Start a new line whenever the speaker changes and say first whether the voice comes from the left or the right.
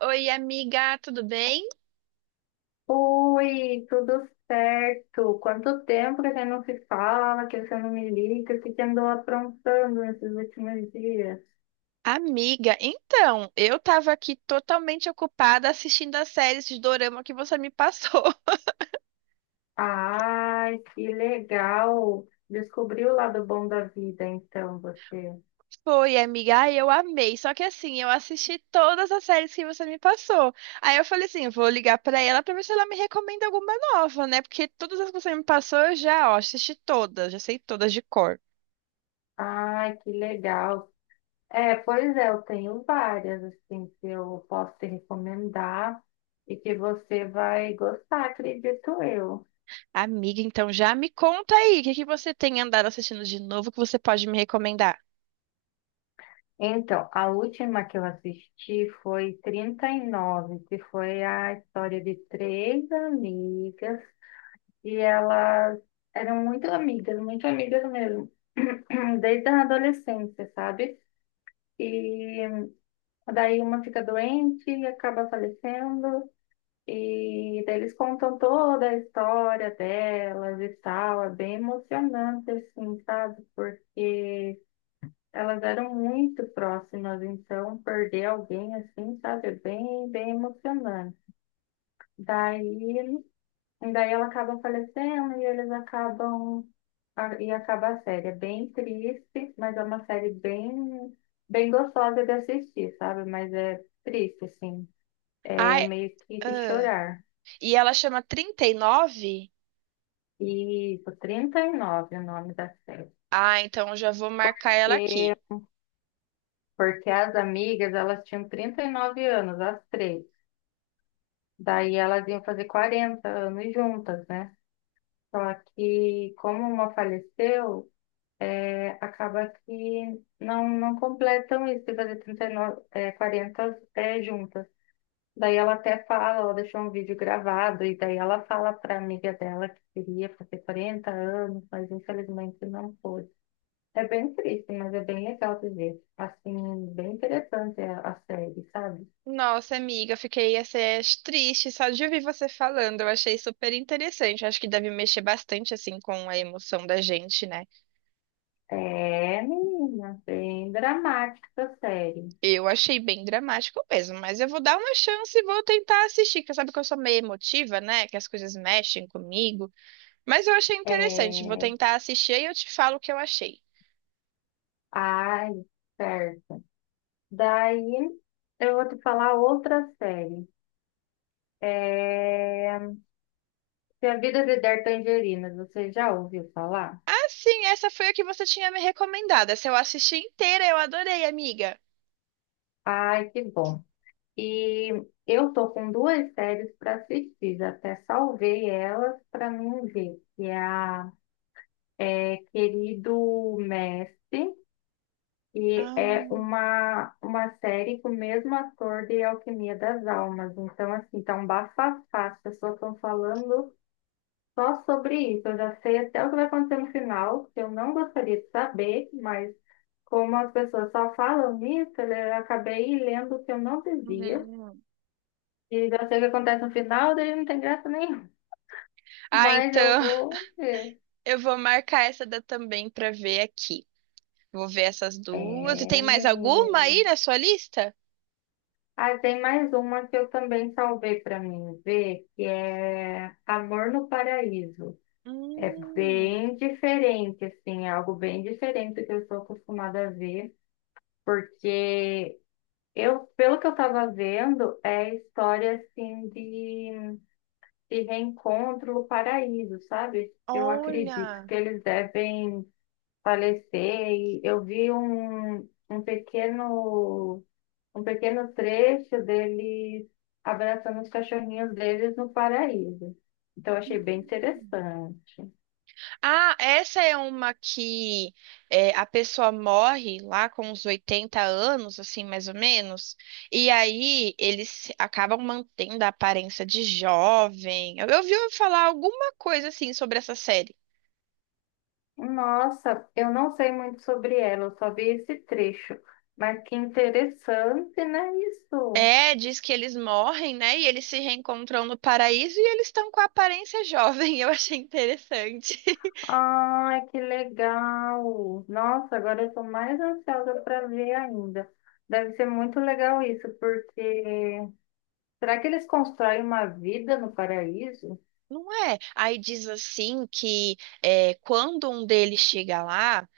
right: Oi, amiga, tudo bem?
left: Oi, tudo certo? Quanto tempo que você não se fala, que você não me liga, o que você andou aprontando nesses últimos dias?
right: Amiga, então, eu tava aqui totalmente ocupada assistindo a série de dorama que você me passou.
left: Ai, que legal! Descobriu o lado bom da vida, então, você.
right: Foi, amiga, ai, eu amei. Só que assim, eu assisti todas as séries que você me passou. Aí eu falei assim, vou ligar pra ela pra ver se ela me recomenda alguma nova, né? Porque todas as que você me passou, eu já, ó, assisti todas, já sei todas de cor.
left: Ai, que legal! É, pois é, eu tenho várias, assim, que eu posso te recomendar e que você vai gostar, acredito eu.
right: Amiga, então já me conta aí, o que que você tem andado assistindo de novo que você pode me recomendar?
left: Então, a última que eu assisti foi 39, que foi a história de três amigas, e elas eram muito amigas mesmo, desde a adolescência, sabe? E daí uma fica doente e acaba falecendo, e daí eles contam toda a história delas e tal, é bem emocionante, assim, sabe? Porque elas eram muito próximas, então perder alguém assim, sabe, é bem, bem emocionante. Daí, daí ela acaba falecendo e eles acabam e acaba a série. É bem triste, mas é uma série bem, bem gostosa de assistir, sabe? Mas é triste, assim. É
right: Ai,
left: meio que de
right: ah,
left: chorar.
right: e ela chama 39.
left: E isso, 39 o nome da série.
right: Ah, então já vou marcar ela
left: E
right: aqui.
left: porque as amigas, elas tinham 39 anos, as três. Daí elas iam fazer 40 anos juntas, né? Só que como uma faleceu, é, acaba que não, não completam isso de fazer 39, é, 40 é, juntas. Daí ela até fala, ela deixou um vídeo gravado, e daí ela fala para amiga dela que queria fazer 40 anos, mas infelizmente não pôde. É bem triste, mas é bem legal de ver. Assim, bem interessante a série, sabe?
right: Nossa, amiga, fiquei assim, triste só de ouvir você falando. Eu achei super interessante. Acho que deve mexer bastante assim com a emoção da gente, né?
left: É, menina, bem dramática a série.
right: Eu achei bem dramático mesmo, mas eu vou dar uma chance e vou tentar assistir, que sabe que eu sou meio emotiva, né? Que as coisas mexem comigo. Mas eu achei interessante. Vou
left: É...
right: tentar assistir e eu te falo o que eu achei.
left: Ai, certo. Daí eu vou te falar outra série. É... Se a Vida lhe der tangerinas, você já ouviu falar?
right: Ah, sim, essa foi a que você tinha me recomendado. Essa eu assisti inteira, eu adorei, amiga.
left: Ai, que bom. E eu tô com duas séries para assistir, até salvei elas para mim ver, que é a é, Querido Mestre. E é
right: Ah,
left: uma série com o mesmo ator de Alquimia das Almas. Então, assim, tá um bafafá. As pessoas estão falando só sobre isso. Eu já sei até o que vai acontecer no final, que eu não gostaria de saber, mas como as pessoas só falam nisso, eu acabei lendo o que eu não devia.
right: hum.
left: E já sei o que acontece no final, daí não tem graça nenhuma.
right: Ah,
left: Mas eu
right: então.
left: vou ver.
right: Eu vou marcar essa da também pra ver aqui. Vou ver essas duas. E
left: É,
right: tem mais alguma
left: menino.
right: aí na sua lista?
left: Ah, tem mais uma que eu também salvei para mim ver, que é Amor no Paraíso. É
right: Hum,
left: bem diferente, assim, é algo bem diferente do que eu estou acostumada a ver, porque eu, pelo que eu estava vendo, é história assim de reencontro no paraíso, sabe? Eu acredito
right: olha.
left: que eles devem falecer e eu vi um pequeno um pequeno trecho deles abraçando os cachorrinhos deles no paraíso. Então, eu achei bem interessante.
right: Ah, essa é uma que é, a pessoa morre lá com uns 80 anos, assim, mais ou menos, e aí eles acabam mantendo a aparência de jovem. Eu ouvi falar alguma coisa assim sobre essa série.
left: Nossa, eu não sei muito sobre ela, eu só vi esse trecho. Mas que interessante, né, isso?
right: É, diz que eles morrem, né? E eles se reencontram no paraíso e eles estão com a aparência jovem. Eu achei interessante.
left: Ai, que legal! Nossa, agora eu estou mais ansiosa para ver ainda. Deve ser muito legal isso, porque será que eles constroem uma vida no paraíso?
right: Não é? Aí diz assim que é, quando um deles chega lá.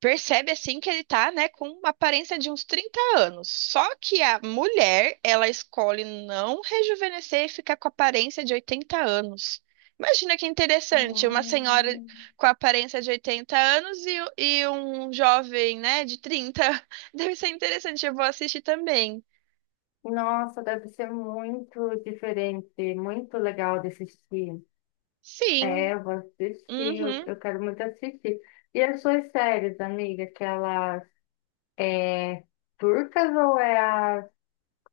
right: Percebe assim que ele tá, né, com uma aparência de uns 30 anos. Só que a mulher, ela escolhe não rejuvenescer e ficar com a aparência de 80 anos. Imagina que interessante, uma senhora
left: Hum.
right: com a aparência de 80 anos e um jovem, né, de 30. Deve ser interessante, eu vou assistir também.
left: Nossa, deve ser muito diferente, muito legal de assistir.
right: Sim,
left: É, eu vou assistir, eu,
right: uhum,
left: eu quero muito assistir. E as suas séries, amiga, aquelas é, turcas ou é a.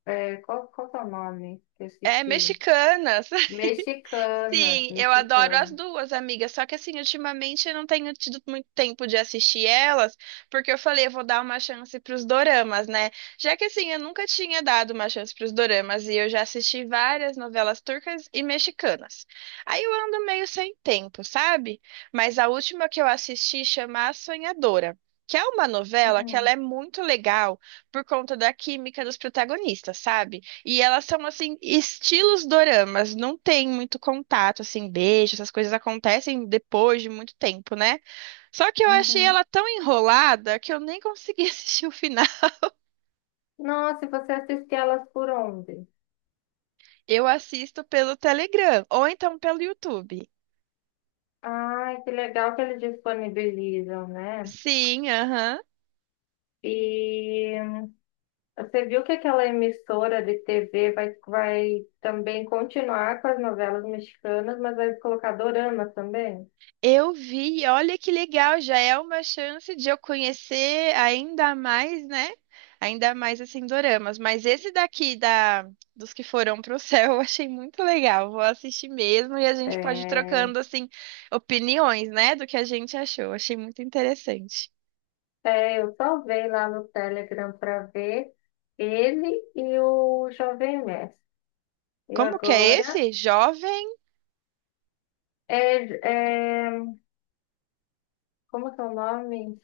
left: É, qual que é o nome que eu
right: é
left: assisti?
right: mexicanas.
left: Mexicanas,
right: Sim, eu adoro as
left: mexicanas.
right: duas, amiga. Só que assim, ultimamente eu não tenho tido muito tempo de assistir elas, porque eu falei, eu vou dar uma chance pros doramas, né? Já que assim, eu nunca tinha dado uma chance pros doramas e eu já assisti várias novelas turcas e mexicanas. Aí eu ando meio sem tempo, sabe? Mas a última que eu assisti chama A Sonhadora. Que é uma novela que ela
left: Hum,
right: é muito legal por conta da química dos protagonistas, sabe? E elas são, assim, estilos doramas, não tem muito contato, assim, beijo, essas coisas acontecem depois de muito tempo, né? Só que eu achei
left: uhum.
right: ela tão enrolada que eu nem consegui assistir o final.
left: Nossa, e você assiste elas por onde?
right: Eu assisto pelo Telegram, ou então pelo YouTube.
left: Ai, que legal que eles disponibilizam, né?
right: Sim, aham.
left: E você viu que aquela emissora de TV vai também continuar com as novelas mexicanas, mas vai colocar dorama também?
right: Eu vi, olha que legal, já é uma chance de eu conhecer ainda mais, né? Ainda mais assim doramas, mas esse daqui da dos que foram pro céu, eu achei muito legal. Vou assistir mesmo e a gente pode ir
left: É,
right: trocando assim opiniões, né, do que a gente achou. Achei muito interessante.
left: eu salvei lá no Telegram para ver ele e o Jovem Mestre. E
right: Como que é
left: agora
right: esse? Jovem,
left: é, é, como que é o nome?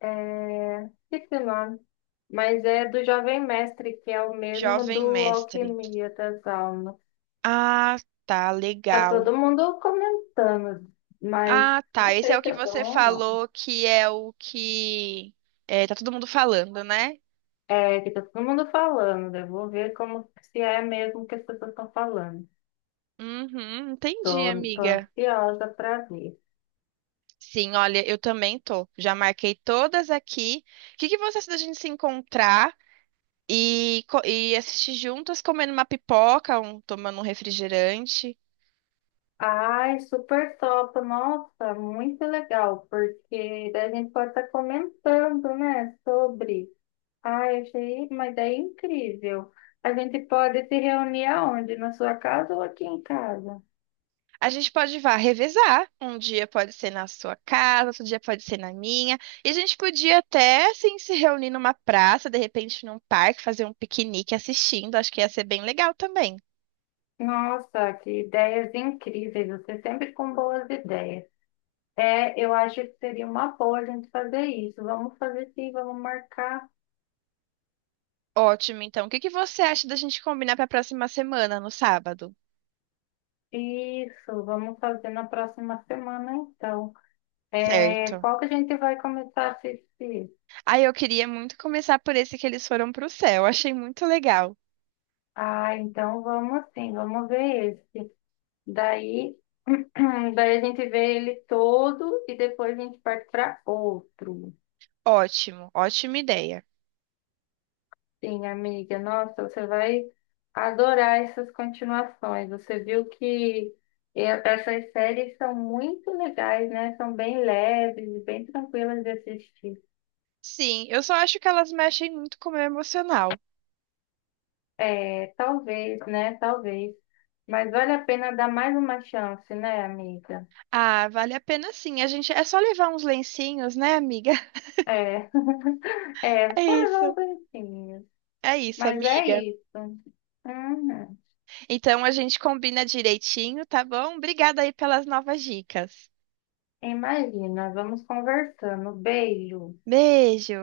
left: É, esqueci o nome. Mas é do Jovem Mestre, que é o mesmo
right: jovem
left: do
right: mestre.
left: Alquimia das Almas.
right: Ah, tá,
left: Tá
right: legal.
left: todo mundo comentando, mas
right: Ah, tá.
left: não
right: Esse é o
left: sei se
right: que
left: é bom
right: você
left: ou não.
right: falou que é o que é, tá todo mundo falando, né?
left: É que tá todo mundo falando, eu vou ver como se é mesmo que as pessoas estão falando.
right: Uhum, entendi,
left: Tô
right: amiga.
left: ansiosa para ver.
right: Sim, olha, eu também tô. Já marquei todas aqui. O que que você acha da gente se encontrar e, e assistir juntas, comendo uma pipoca, tomando um refrigerante?
left: Ai, super top, nossa, muito legal, porque daí a gente pode estar comentando, né, sobre. Ai, achei uma ideia incrível. A gente pode se reunir aonde? Na sua casa ou aqui em casa?
right: A gente pode vá revezar. Um dia pode ser na sua casa, outro dia pode ser na minha. E a gente podia até, assim, se reunir numa praça, de repente num parque, fazer um piquenique assistindo. Acho que ia ser bem legal também.
left: Nossa, que ideias incríveis. Você sempre com boas ideias. É, eu acho que seria uma boa a gente fazer isso. Vamos fazer sim, vamos marcar
right: Ótimo, então. O que que você acha da gente combinar para a próxima semana, no sábado?
left: isso. Vamos fazer na próxima semana, então. É,
right: Certo.
left: qual que a gente vai começar a assistir?
right: Aí eu queria muito começar por esse que eles foram pro céu. Achei muito legal.
left: Ah, então vamos sim, vamos ver esse. Daí, daí a gente vê ele todo e depois a gente parte para outro.
right: Ótimo, ótima ideia.
left: Sim, amiga, nossa, você vai adorar essas continuações. Você viu que essas séries são muito legais, né? São bem leves e bem tranquilas de assistir.
right: Sim, eu só acho que elas mexem muito com o meu emocional.
left: É, talvez, né? Talvez. Mas vale a pena dar mais uma chance, né, amiga?
right: Ah, vale a pena sim. A gente é só levar uns lencinhos, né, amiga?
left: É, é,
right: É
left: só levar os
right: isso.
left: bonitinhos.
right: É isso,
left: Mas é
right: amiga.
left: isso. Uhum.
right: Então a gente combina direitinho, tá bom? Obrigada aí pelas novas dicas.
left: Imagina, vamos conversando. Beijo.
right: Beijo.